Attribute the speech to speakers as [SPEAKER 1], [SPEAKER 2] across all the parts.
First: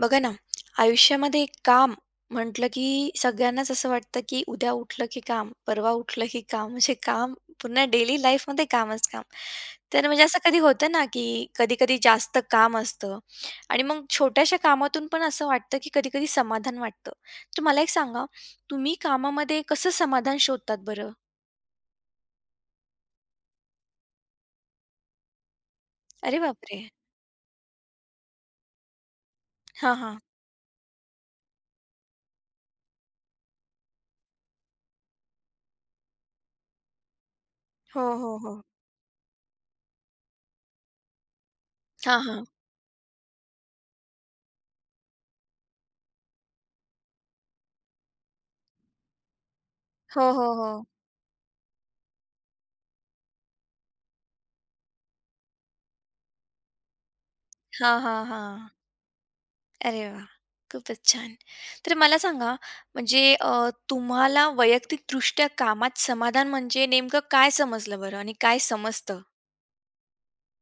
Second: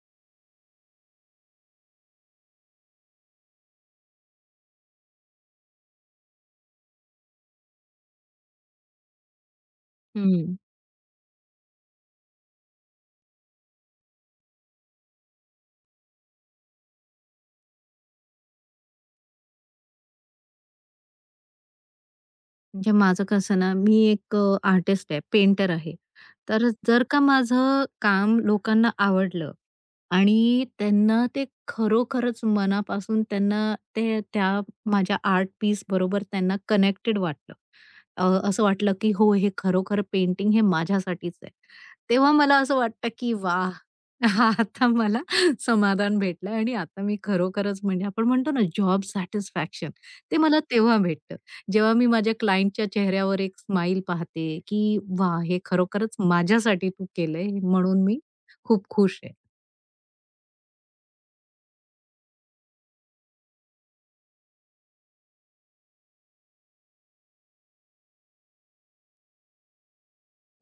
[SPEAKER 1] बघा ना, आयुष्यामध्ये काम म्हटलं की सगळ्यांनाच असं वाटतं की उद्या उठलं की काम, परवा उठलं की काम, म्हणजे काम पुन्हा डेली लाईफमध्ये कामच काम. तर म्हणजे असं
[SPEAKER 2] हं.
[SPEAKER 1] कधी होतं ना, की कधी-कधी जास्त काम असतं आणि मग छोट्याशा कामातून पण असं वाटतं की कधी-कधी समाधान वाटतं. तर मला एक सांगा, तुम्ही कामामध्ये कसं समाधान शोधतात बरं?
[SPEAKER 2] म्हणजे माझं कसं ना, मी एक आर्टिस्ट आहे, पेंटर आहे.
[SPEAKER 1] अरे
[SPEAKER 2] तर
[SPEAKER 1] बापरे!
[SPEAKER 2] जर का माझं काम लोकांना आवडलं
[SPEAKER 1] हां, हां.
[SPEAKER 2] आणि त्यांना ते खरोखरच मनापासून त्या माझ्या आर्ट पीस बरोबर त्यांना कनेक्टेड वाटलं.
[SPEAKER 1] हो,
[SPEAKER 2] अ,
[SPEAKER 1] हो, हो.
[SPEAKER 2] असं वाटलं की हो, हे खरोखर पेंटिंग हे माझ्यासाठीच आहे.
[SPEAKER 1] हां,
[SPEAKER 2] तेव्हा
[SPEAKER 1] हां.
[SPEAKER 2] मला असं वाटतं की वाह! आता मला समाधान भेटलं आणि आता मी खरोखरच म्हणजे आपण म्हणतो ना जॉब सॅटिस्फॅक्शन,
[SPEAKER 1] हो,
[SPEAKER 2] ते
[SPEAKER 1] हो,
[SPEAKER 2] मला
[SPEAKER 1] हो.
[SPEAKER 2] तेव्हा भेटतं. जेव्हा मी माझ्या क्लायंटच्या चेहऱ्यावर एक स्माइल पाहते, की वाह! हे खरोखरच माझ्यासाठी तू केलंय
[SPEAKER 1] हां,
[SPEAKER 2] म्हणून
[SPEAKER 1] हां,
[SPEAKER 2] मी
[SPEAKER 1] हां.
[SPEAKER 2] खूप खुश आहे.
[SPEAKER 1] अरे वा, खूपच छान. तर मला सांगा म्हणजे तुम्हाला वैयक्तिकदृष्ट्या कामात समाधान म्हणजे नेमकं काय समजलं बरं आणि काय समजतं?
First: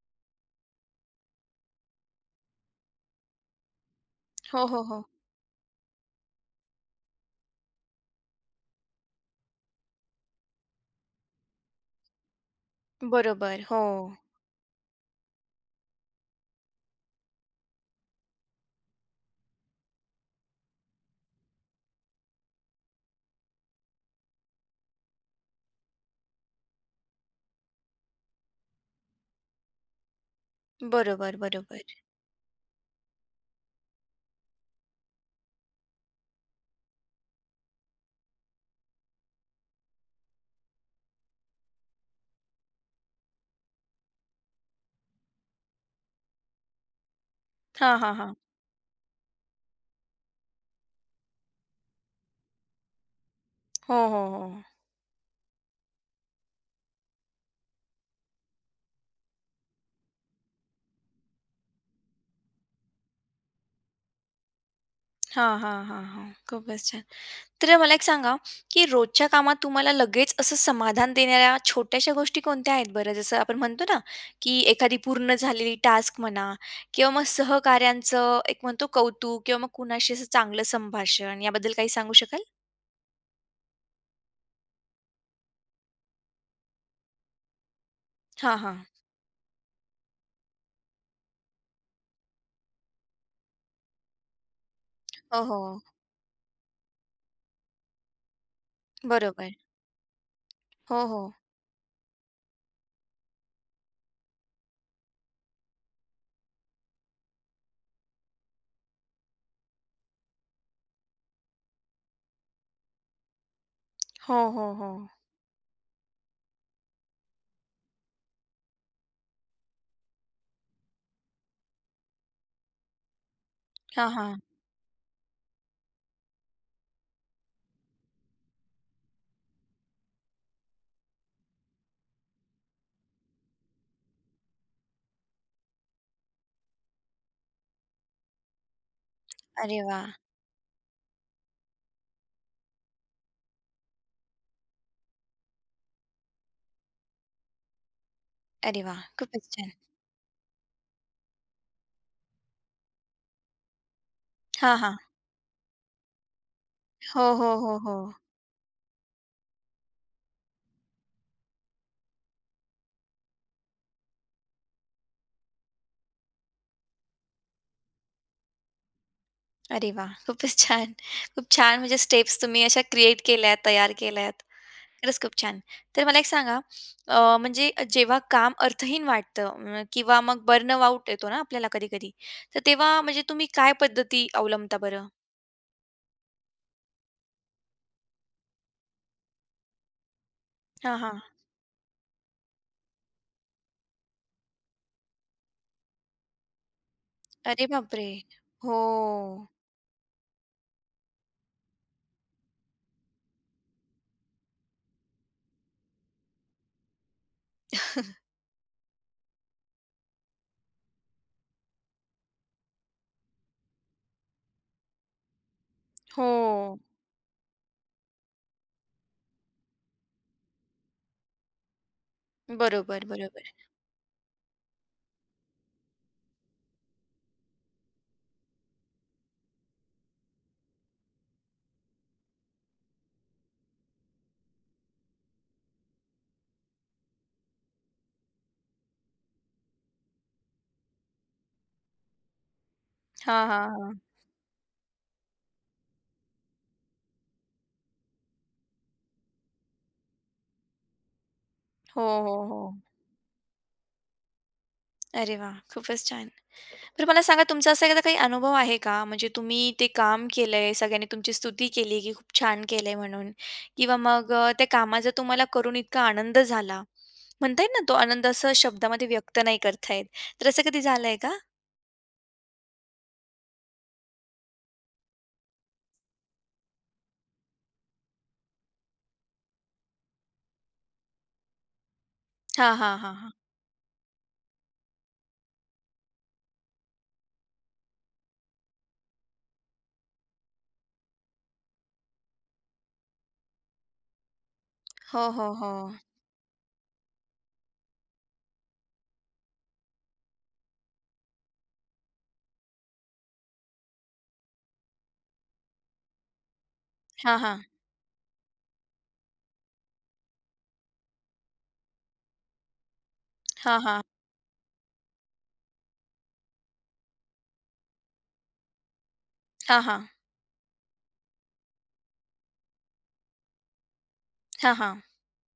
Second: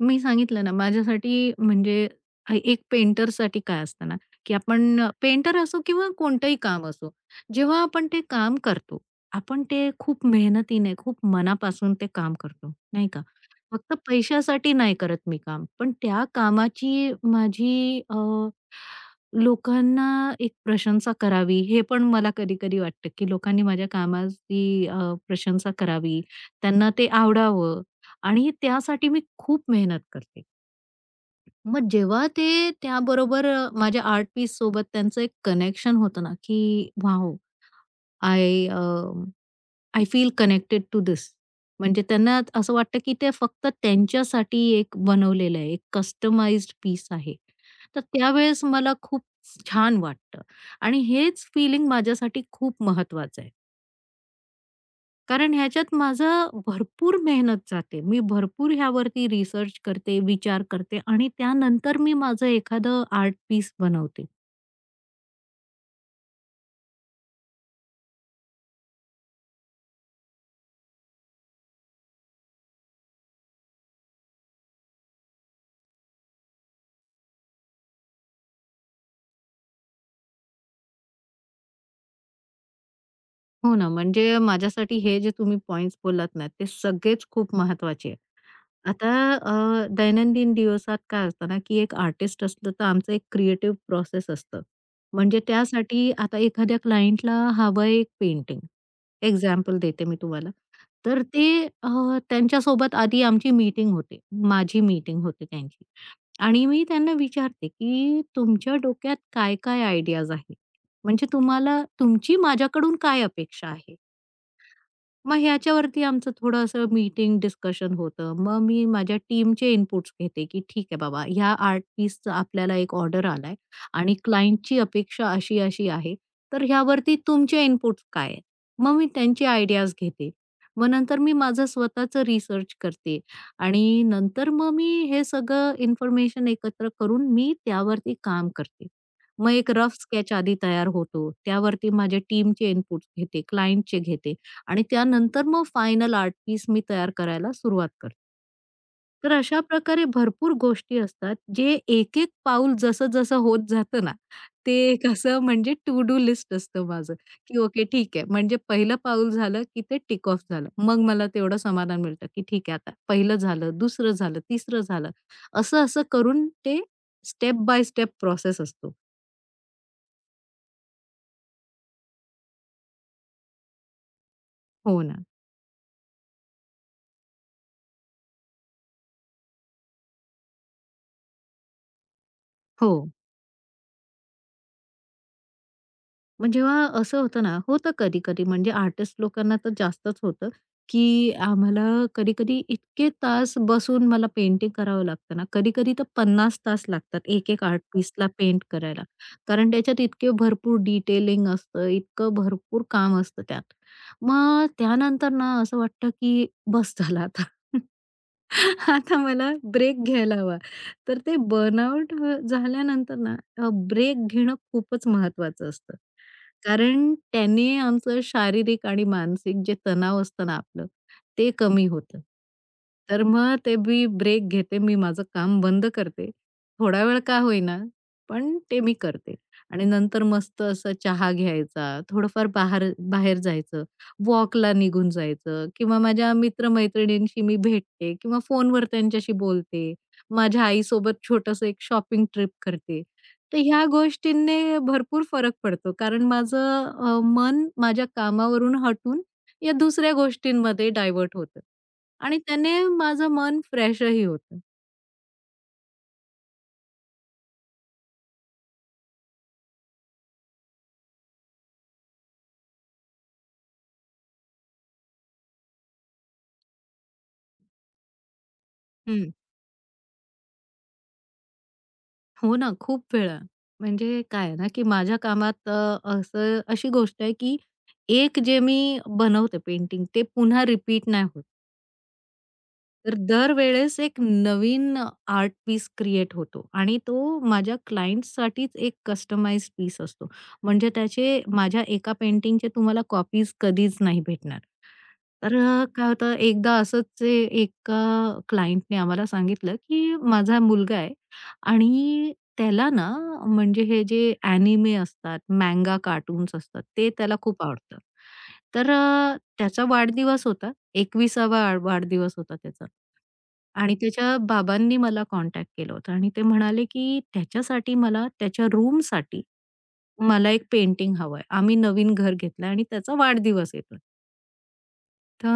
[SPEAKER 2] मी सांगितलं ना, माझ्यासाठी म्हणजे एक पेंटरसाठी काय असतं ना, की
[SPEAKER 1] हो, हो,
[SPEAKER 2] आपण
[SPEAKER 1] हो.
[SPEAKER 2] पेंटर असो किंवा कोणतंही काम असो, जेव्हा आपण ते काम करतो, आपण ते खूप मेहनतीने, खूप मनापासून ते काम करतो, नाही का?
[SPEAKER 1] बरोबर. हो.
[SPEAKER 2] फक्त पैशासाठी नाही करत मी काम, पण त्या कामाची माझी लोकांना एक प्रशंसा करावी, हे पण मला कधी-कधी वाटतं, की लोकांनी माझ्या कामाची प्रशंसा करावी, त्यांना ते आवडावं. आणि त्यासाठी मी खूप मेहनत करते.
[SPEAKER 1] बरोबर,
[SPEAKER 2] मग
[SPEAKER 1] बरोबर.
[SPEAKER 2] जेव्हा ते त्याबरोबर माझ्या आर्ट पीस सोबत त्यांचं एक कनेक्शन होतं ना, की wow! I uh, I feel connected to this. म्हणजे त्यांना असं वाटतं, की ते फक्त त्यांच्यासाठी एक बनवलेलं आहे, एक कस्टमाइज़ पीस आहे.
[SPEAKER 1] हां,
[SPEAKER 2] तर
[SPEAKER 1] हा हां.
[SPEAKER 2] त्यावेळेस मला खूप छान वाटतं आणि हेच फीलिंग माझ्यासाठी खूप महत्वाचं आहे.
[SPEAKER 1] हो, हो, हो.
[SPEAKER 2] कारण ह्याच्यात माझं भरपूर मेहनत जाते. मी भरपूर ह्यावरती रिसर्च करते, विचार करते आणि त्यानंतर मी माझं एखादं आर्ट पीस बनवते.
[SPEAKER 1] हां, हां, हां, हां. खूपच छान. तर मला एक सांगा, की रोजच्या कामात तुम्हाला लगेच असं समाधान देणाऱ्या छोट्याशा गोष्टी कोणत्या आहेत बरं? जसं आपण म्हणतो ना, की एखादी पूर्ण झालेली टास्क म्हणा किंवा मग सहकाऱ्यांचं एक म्हणतो कौतुक किंवा मग कुणाशी असं चांगलं संभाषण याबद्दल काही सांगू शकाल?
[SPEAKER 2] हो ना, म्हणजे माझ्यासाठी हे जे तुम्ही पॉइंट्स बोललात ना, ते सगळेच खूप महत्वाचे आहेत.
[SPEAKER 1] हां, हां.
[SPEAKER 2] आता दैनंदिन दिवसात काय असतं ना, की एक आर्टिस्ट असलं तर आमचं एक क्रिएटिव्ह प्रोसेस असतं.
[SPEAKER 1] हो,
[SPEAKER 2] म्हणजे
[SPEAKER 1] हो.
[SPEAKER 2] त्यासाठी आता एखाद्या क्लायंटला हवं एक पेंटिंग.
[SPEAKER 1] बरोबर.
[SPEAKER 2] एक्झाम्पल देते मी तुम्हाला.
[SPEAKER 1] हो, हो.
[SPEAKER 2] तर अ, त्यांच्यासोबत आधी आमची मीटिंग होते. माझी मीटिंग होते त्यांची आणि मी त्यांना विचारते, की "तुमच्या डोक्यात काय-काय आयडियाज आहेत? म्हणजे तुम्हाला तुमची माझ्याकडून काय अपेक्षा आहे?"
[SPEAKER 1] हो, हो, हो.
[SPEAKER 2] मग ह्याच्यावरती आमचं थोडं असं मीटिंग, डिस्कशन होतं. मग मी माझ्या टीमचे इनपुट्स घेते, की ठीक आहे बाबा, ह्या आर्ट पीसचा आपल्याला एक ऑर्डर आलाय
[SPEAKER 1] हां,
[SPEAKER 2] आणि
[SPEAKER 1] हां.
[SPEAKER 2] क्लायंटची अपेक्षा अशी-अशी आहे. तर ह्यावरती तुमचे इनपुट्स काय आहेत? मग मी त्यांचे आयडियाज घेते. मग नंतर मी माझं स्वतःचं रिसर्च करते आणि नंतर मग मी हे सगळं इन्फॉर्मेशन एकत्र करून मी त्यावरती काम करते. मग एक
[SPEAKER 1] अरे
[SPEAKER 2] रफ
[SPEAKER 1] वाह!
[SPEAKER 2] स्केच आधी तयार होतो. त्यावरती माझ्या टीमचे इनपुट्स घेते, क्लायंटचे घेते. आणि त्यानंतर मग फायनल आर्ट पीस मी तयार करायला सुरुवात करते.
[SPEAKER 1] अरे वाह!
[SPEAKER 2] तर
[SPEAKER 1] खूपच
[SPEAKER 2] अशा
[SPEAKER 1] छान.
[SPEAKER 2] प्रकारे भरपूर गोष्टी असतात, जे एक-एक पाऊल जसं-जसं होत जातं ना,
[SPEAKER 1] हां, हां.
[SPEAKER 2] ते कसं म्हणजे टू डू लिस्ट असतं माझं,
[SPEAKER 1] हो, हो,
[SPEAKER 2] की
[SPEAKER 1] हो,
[SPEAKER 2] ओके
[SPEAKER 1] हो.
[SPEAKER 2] ठीक आहे. म्हणजे पहिलं पाऊल झालं, की ते टिक ऑफ झालं. मग मला तेवढं समाधान मिळतं, की ठीक आहे आता पहिलं झालं, दुसरं झालं, तिसरं झालं. असं-असं करून ते स्टेप बाय स्टेप प्रोसेस असतो.
[SPEAKER 1] अरे वाह! खूपच छान. खूप छान म्हणजे स्टेप्स तुम्ही अशा क्रिएट केल्यात, तयार केल्यात.
[SPEAKER 2] हो
[SPEAKER 1] खरंच
[SPEAKER 2] ना.
[SPEAKER 1] खूप छान. तर मला एक सांगा म्हणजे जेव्हा काम अर्थहीन वाटतं किंवा मग बर्नआउट येतो ना आपल्याला कधी-कधी, तर
[SPEAKER 2] हो.
[SPEAKER 1] तेव्हा म्हणजे तुम्ही काय पद्धती अवलंबता बरं?
[SPEAKER 2] मग जेव्हा असं होतं ना, होतं कधी-कधी म्हणजे आर्टिस्ट लोकांना तर जास्तच होतं,
[SPEAKER 1] हां, हां.
[SPEAKER 2] की आम्हाला कधी-कधी इतके तास बसून मला पेंटिंग करावं लागतं ना, कधी-कधी तर 50 तास लागतात एक-एक
[SPEAKER 1] अरे
[SPEAKER 2] आर्ट
[SPEAKER 1] बापरे!
[SPEAKER 2] पीसला पेंट
[SPEAKER 1] हो,
[SPEAKER 2] करायला. कारण त्याच्यात इतके भरपूर डिटेलिंग असतं, इतकं भरपूर काम असतं त्यात. मग त्यानंतर ना असं वाटतं, की बस झालं आता. आता मला ब्रेक घ्यायला हवा. तर ते बर्नआउट झाल्यानंतर ना ब्रेक घेणं खूपच महत्वाचं असतं.
[SPEAKER 1] हो.
[SPEAKER 2] कारण त्याने आमचं शारीरिक आणि मानसिक जे तणाव असतं ना आपलं, ते कमी होतं.
[SPEAKER 1] बरोबर,
[SPEAKER 2] तर
[SPEAKER 1] बरोबर.
[SPEAKER 2] मग ते मी ब्रेक घेते. मी माझं काम बंद करते. थोडा वेळ का होईना, पण ते मी करते. आणि नंतर मस्त असं चहा घ्यायचा, थोडंफार बाहेर बाहेर जायचं वॉकला निघून जायचं किंवा माझ्या मित्रमैत्रिणींशी मी भेटते किंवा फोनवर त्यांच्याशी बोलते. माझ्या आईसोबत छोटंसं एक शॉपिंग ट्रिप करते.
[SPEAKER 1] हां,
[SPEAKER 2] तर
[SPEAKER 1] हां,
[SPEAKER 2] ह्या
[SPEAKER 1] हां.
[SPEAKER 2] गोष्टींनी भरपूर फरक पडतो कारण माझं मन माझ्या कामावरून हटून या दुसऱ्या गोष्टींमध्ये डायव्हर्ट होतं
[SPEAKER 1] हो, हो,
[SPEAKER 2] आणि
[SPEAKER 1] हो.
[SPEAKER 2] त्याने माझं मन फ्रेशही होतं.
[SPEAKER 1] अरे वा, खूपच छान. तर मला सांगा तुमचा असा एखादा काही अनुभव आहे का? म्हणजे तुम्ही ते काम केलंय, सगळ्यांनी तुमची स्तुती केली, की खूप छान केलंय म्हणून किंवा मग त्या कामाचा तुम्हाला करून इतका आनंद झाला. म्हणता येईल ना, तो आनंद असं शब्दामध्ये व्यक्त नाही करता येत. तर असं कधी झालंय का?
[SPEAKER 2] हो ना, खूप वेळा. म्हणजे काय आहे ना, की माझ्या कामात असं अशी गोष्ट आहे, की एक जे मी बनवते पेंटिंग ते पुन्हा रिपीट नाही होत.
[SPEAKER 1] हां, हां, हां,
[SPEAKER 2] तर
[SPEAKER 1] हां.
[SPEAKER 2] दरवेळेस एक नवीन आर्ट पीस क्रिएट होतो आणि तो माझ्या क्लायंटसाठीच एक कस्टमाइज पीस असतो. म्हणजे त्याचे माझ्या एका पेंटिंगचे तुम्हाला कॉपीज कधीच नाही भेटणार.
[SPEAKER 1] हो, हो,
[SPEAKER 2] तर
[SPEAKER 1] हो.
[SPEAKER 2] काय होतं एकदा असंच एका क्लायंटने आम्हाला सांगितलं, की माझा मुलगा आहे आणि त्याला ना म्हणजे हे जे एनिमे असतात, मँगा कार्टून्स असतात, ते त्याला
[SPEAKER 1] हां,
[SPEAKER 2] खूप
[SPEAKER 1] हां.
[SPEAKER 2] आवडतं. तर त्याचा वाढदिवस होता. 21वा वाढदिवस होता त्याचा.
[SPEAKER 1] हां,
[SPEAKER 2] आणि
[SPEAKER 1] हां.
[SPEAKER 2] त्याच्या बाबांनी मला कॉन्टॅक्ट केलं होतं आणि ते म्हणाले, की त्याच्यासाठी मला त्याच्या रूमसाठी
[SPEAKER 1] हां, हां.
[SPEAKER 2] मला एक पेंटिंग हवंय. आम्ही नवीन घर घेतलंय आणि त्याचा वाढदिवस येतोय.
[SPEAKER 1] हां, हां.
[SPEAKER 2] तर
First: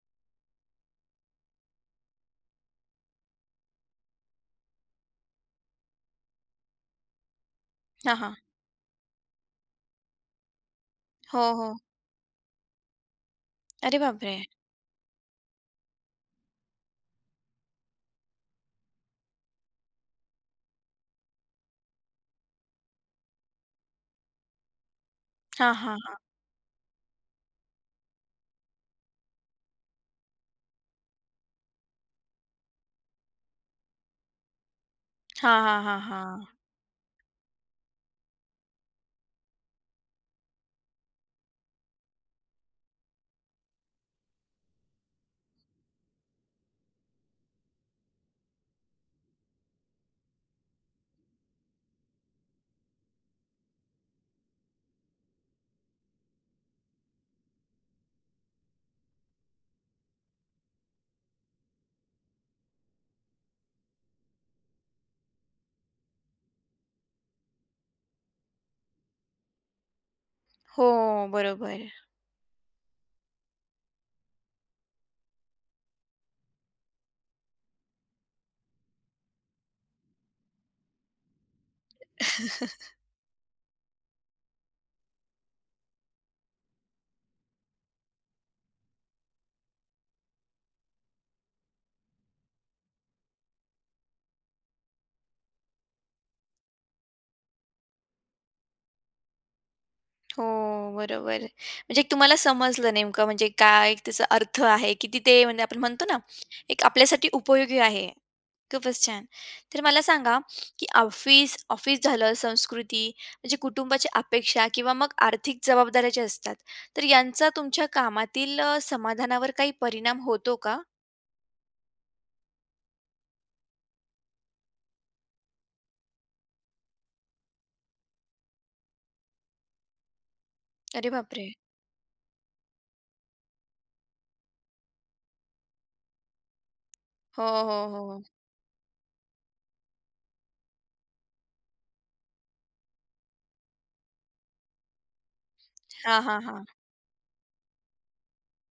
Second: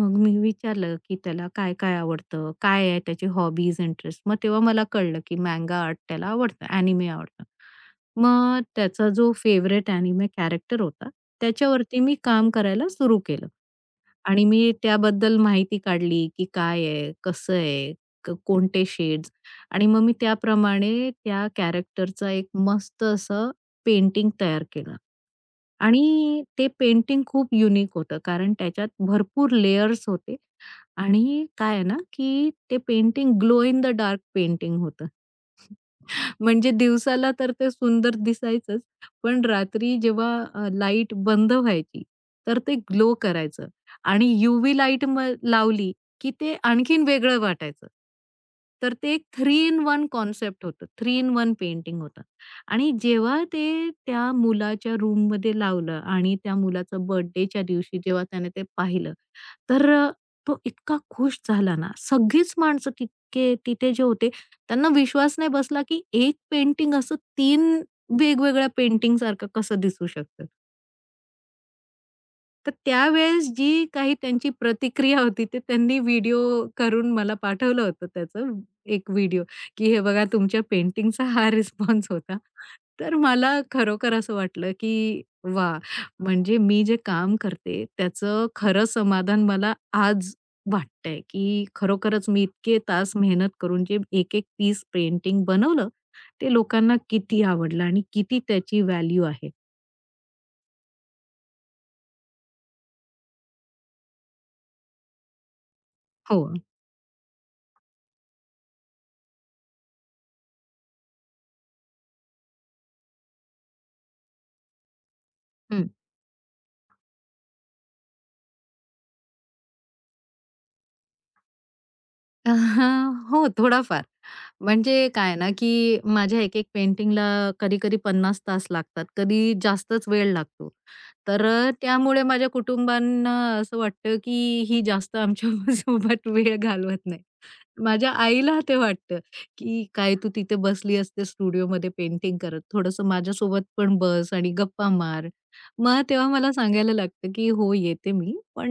[SPEAKER 2] मग मी विचारलं, की त्याला काय-काय आवडतं? काय आहे त्याची हॉबीज, इंटरेस्ट? मग तेव्हा मला कळलं, की मँगा आर्ट त्याला आवडतं, अॅनिमे आवडतं.
[SPEAKER 1] हां, हां.
[SPEAKER 2] मग त्याचा जो फेव्हरेट अॅनिमे कॅरेक्टर होता,
[SPEAKER 1] हो, हो.
[SPEAKER 2] त्याच्यावरती मी काम करायला सुरू केलं.
[SPEAKER 1] अरे बापरे!
[SPEAKER 2] आणि मी त्याबद्दल माहिती काढली, की काय आहे, कसं आहे, कोणते शेड्स आणि मग मी त्याप्रमाणे त्या कॅरेक्टरचा एक मस्त असं पेंटिंग तयार केलं.
[SPEAKER 1] हां,
[SPEAKER 2] आणि
[SPEAKER 1] हां.
[SPEAKER 2] ते पेंटिंग खूप युनिक होतं, कारण त्याच्यात भरपूर लेयर्स होते आणि काय आहे ना, की ते painting glow in the dark painting होतं.
[SPEAKER 1] हां, हां, हां, हां.
[SPEAKER 2] म्हणजे दिवसाला तर ते सुंदर दिसायचंच, पण रात्री जेव्हा लाईट बंद व्हायची, तर ते ग्लो करायचं आणि यूव्ही लाईट मग लावली, की ते आणखीन वेगळं वाटायचं. तर ते एक 3 इन 1 कॉन्सेप्ट होतं. 3 इन 1 पेंटिंग होतं आणि जेव्हा ते त्या मुलाच्या रूममध्ये लावलं आणि त्या मुलाचा बर्थडेच्या दिवशी जेव्हा त्याने ते पाहिलं, तर तो इतका खुश झाला ना, सगळीच माणसं तितके तिथे जे होते त्यांना विश्वास नाही बसला, की एक पेंटिंग असं 3 वेगवेगळ्या पेंटिंगसारखं कसं दिसू शकतं.
[SPEAKER 1] हो, बरोबर.
[SPEAKER 2] तर त्यावेळेस जी काही त्यांची प्रतिक्रिया होती, ते त्यांनी व्हिडिओ करून मला पाठवलं होतं त्याचं एक व्हिडिओ, की "हे बघा तुमच्या पेंटिंगचा हा रिस्पॉन्स होता." तर मला खरोखर असं वाटलं, की वाह! म्हणजे मी जे काम करते त्याचं खरं समाधान मला आज वाटतंय, की खरोखरच मी इतके तास मेहनत करून जे एक-एक पीस पेंटिंग बनवलं ते लोकांना किती आवडलं आणि किती त्याची व्हॅल्यू आहे?
[SPEAKER 1] हो, बरोबर. म्हणजे एक तुम्हाला समजलं नेमकं म्हणजे काय एक त्याचा अर्थ आहे, किती ते म्हणजे आपण म्हणतो ना,
[SPEAKER 2] हो.
[SPEAKER 1] एक आपल्यासाठी उपयोगी आहे. खूपच छान. तर मला सांगा, की ऑफिस ऑफिस झालं, संस्कृती म्हणजे कुटुंबाच्या अपेक्षा किंवा मग आर्थिक
[SPEAKER 2] हं.
[SPEAKER 1] जबाबदाऱ्या ज्या असतात, तर यांचा तुमच्या कामातील समाधानावर काही परिणाम होतो का?
[SPEAKER 2] हो, थोडाफार. म्हणजे काय ना, की माझ्या एक-एक पेंटिंगला कधी-कधी 50 तास लागतात, कधी जास्तच वेळ लागतो.
[SPEAKER 1] अरे
[SPEAKER 2] तर
[SPEAKER 1] बापरे!
[SPEAKER 2] त्यामुळे माझ्या कुटुंबांना असं वाटतं, की ही जास्त आमच्या सोबत वेळ घालवत नाही.
[SPEAKER 1] हो, हो,
[SPEAKER 2] माझ्या
[SPEAKER 1] हो.
[SPEAKER 2] आईला ते वाटतं, की "काय तू तिथे बसली असते स्टुडिओमध्ये पेंटिंग करत. थोडंसं माझ्यासोबत पण बस आणि गप्पा मार." मग
[SPEAKER 1] हां,
[SPEAKER 2] तेव्हा
[SPEAKER 1] हां,
[SPEAKER 2] मला
[SPEAKER 1] हां.
[SPEAKER 2] सांगायला लागतं, की "हो, येते मी." पण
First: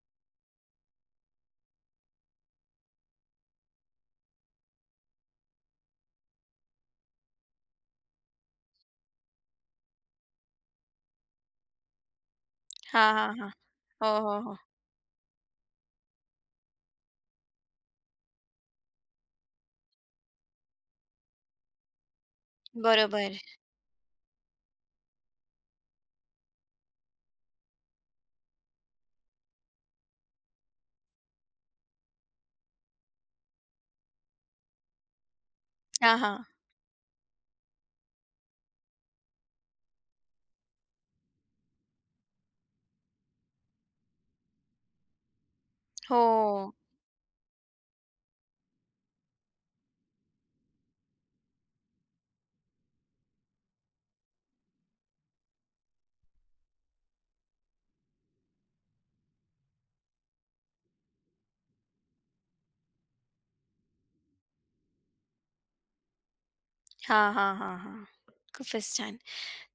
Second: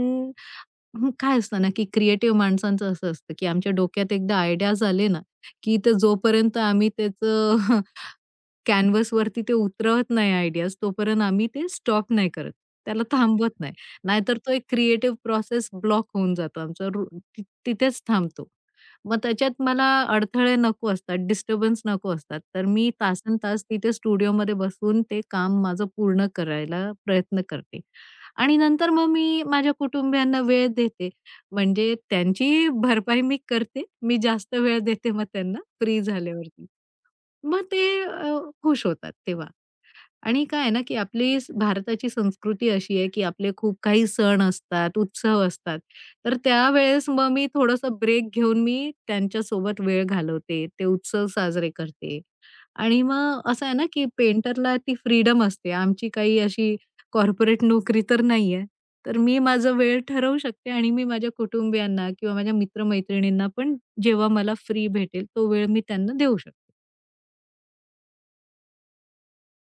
[SPEAKER 2] हं, काय असतं ना, की क्रिएटिव्ह माणसांचं असं असतं, की आमच्या डोक्यात एकदा आयडियाज आले ना, की ते जोपर्यंत आम्ही त्याचं कॅनव्हासवरती ते उतरवत नाही आयडियाज, तोपर्यंत आम्ही ते स्टॉप नाही करत. त्याला
[SPEAKER 1] हां, हां, हां.
[SPEAKER 2] थांबवत नाही.
[SPEAKER 1] हो,
[SPEAKER 2] नाहीतर
[SPEAKER 1] हो,
[SPEAKER 2] तो
[SPEAKER 1] हो.
[SPEAKER 2] एक क्रिएटिव्ह प्रोसेस ब्लॉक होऊन जातो आमचा रू ति तिथेच थांबतो. मग त्याच्यात मला अडथळे नको असतात, डिस्टर्बन्स नको असतात. तर मी
[SPEAKER 1] बरोबर.
[SPEAKER 2] तासनतास तिथे स्टुडिओमध्ये बसून ते काम माझं पूर्ण करायला प्रयत्न करते. आणि नंतर मग मी माझ्या कुटुंबियांना वेळ देते. म्हणजे त्यांची भरपाई मी करते. मी जास्त वेळ देते मग त्यांना फ्री
[SPEAKER 1] हां, हां.
[SPEAKER 2] झाल्यावरती. मग ते खुश होतात तेव्हा. आणि काय आहे ना, की आपली स भारताची संस्कृती अशी आहे, की आपले खूप काही सण असतात, उत्सव असतात.
[SPEAKER 1] हो.
[SPEAKER 2] तर त्यावेळेस मग मी थोडंसं ब्रेक घेऊन मी त्यांच्यासोबत वेळ घालवते. ते उत्सव साजरे करते. आणि मग असं आहे ना, की पेंटरला ती फ्रीडम असते. आमची काही अशी कॉर्पोरेट नोकरी तर नाही तर मी माझा वेळ ठरवू शकते आणि मी माझ्या कुटुंबियांना किंवा माझ्या मित्र पण जेव्हा मला फ्री भेटेल, तो वेळ मी त्यांना देऊ शकते.
[SPEAKER 1] हां, हां, हां, हां. खूपच छान.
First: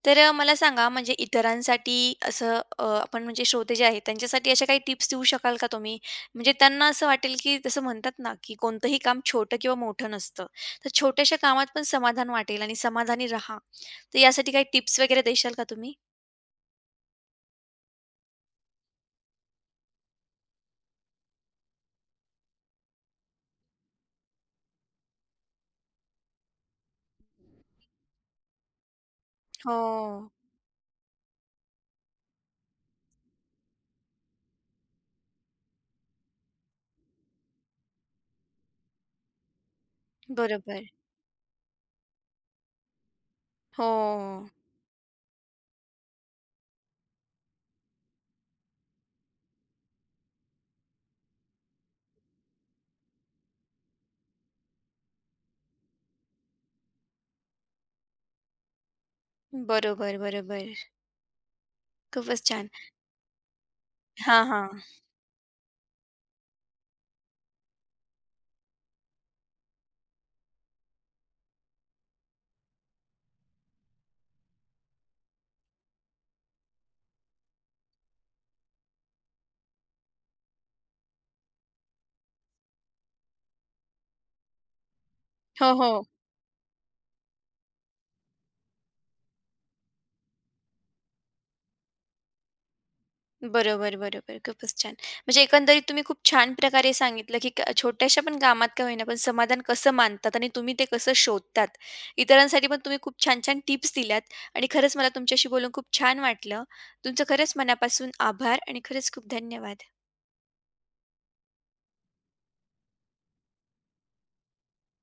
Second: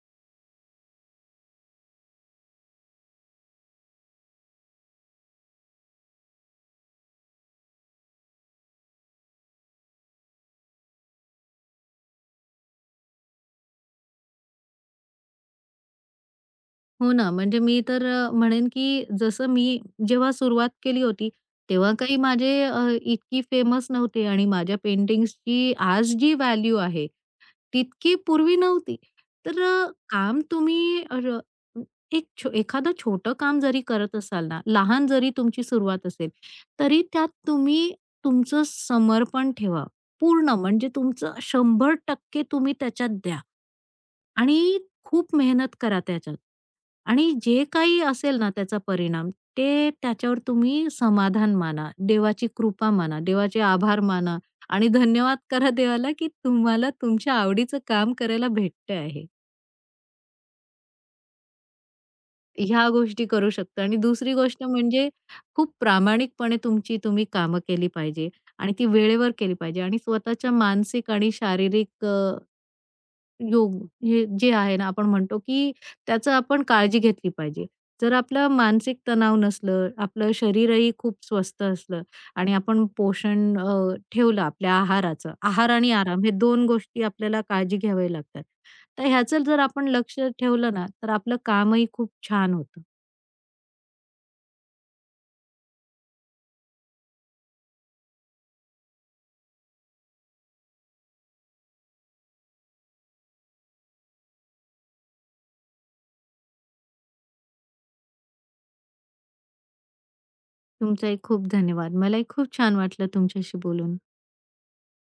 [SPEAKER 1] तर मला सांगा म्हणजे इतरांसाठी असं आपण म्हणजे श्रोते जे आहेत त्यांच्यासाठी अशा काही टिप्स देऊ शकाल का तुम्ही? म्हणजे त्यांना असं वाटेल की जसं म्हणतात ना, की कोणतंही काम छोटं किंवा मोठं नसतं. तर छोट्याशा कामात पण समाधान वाटेल आणि समाधानी राहा. तर यासाठी काही टिप्स वगैरे देशाल का तुम्ही?
[SPEAKER 2] हो ना, म्हणजे मी तर म्हणेन की जसं मी जेव्हा सुरुवात केली होती, तेव्हा काही माझे इतकी फेमस नव्हते आणि माझ्या पेंटिंग्सची आज जी व्हॅल्यू आहे, तितकी पूर्वी नव्हती. तर अ,
[SPEAKER 1] हो.
[SPEAKER 2] काम तुम्ही अ, र एक छो एखादं छोटं काम जरी करत असाल ना, लहान जरी तुमची सुरुवात असेल, तरी त्यात तुम्ही तुमचं समर्पण ठेवा. पूर्ण
[SPEAKER 1] बरोबर.
[SPEAKER 2] म्हणजे तुमचं 100% तुम्ही त्याच्यात द्या.
[SPEAKER 1] हो.
[SPEAKER 2] आणि खूप मेहनत करा त्याच्यात. आणि जे काही असेल ना त्याचा परिणाम, ते त्याच्यावर तुम्ही समाधान माना, देवाची कृपा माना, देवाचे आभार माना आणि धन्यवाद करा देवाला, की तुम्हाला तुमच्या आवडीचं काम करायला भेटतं आहे.
[SPEAKER 1] बरोबर, बरोबर. खूपच छान.
[SPEAKER 2] ह्या गोष्टी करू शकता आणि दुसरी
[SPEAKER 1] हां,
[SPEAKER 2] गोष्ट
[SPEAKER 1] हां.
[SPEAKER 2] म्हणजे खूप प्रामाणिकपणे तुमची तुम्ही कामं केली पाहिजे आणि ती वेळेवर केली पाहिजे आणि स्वतःच्या मानसिक आणि शारीरिक योग हे जे आहे ना, आपण म्हणतो की त्याचं आपण काळजी घेतली पाहिजे. जर आपलं मानसिक तणाव नसलं, आपलं शरीरही खूप स्वस्थ असलं आणि आपण पोषण ठेवलं आपल्या आहाराचं. आहार
[SPEAKER 1] हो,
[SPEAKER 2] आणि
[SPEAKER 1] हो.
[SPEAKER 2] आराम हे 2 गोष्टी आपल्याला काळजी घ्याव्या लागतात. तर ह्याचं जर आपण लक्ष ठेवलं ना, तर आपलं कामही खूप छान होतं.
[SPEAKER 1] बरोबर, बरोबर. खूपच छान. म्हणजे एकंदरीत तुम्ही खूप छान प्रकारे सांगितलं, की क छोट्याशा पण कामात का होईना, पण समाधान कसं मानतात आणि तुम्ही ते कसं शोधतात. इतरांसाठी पण तुम्ही खूप छान-छान टिप्स दिल्यात आणि खरंच मला तुमच्याशी बोलून खूप छान वाटलं. तुमचं खरंच मनापासून आभार आणि खरंच खूप धन्यवाद.
[SPEAKER 2] तुमचाही खूप धन्यवाद. मलाही खूप छान वाटलं तुमच्याशी बोलून.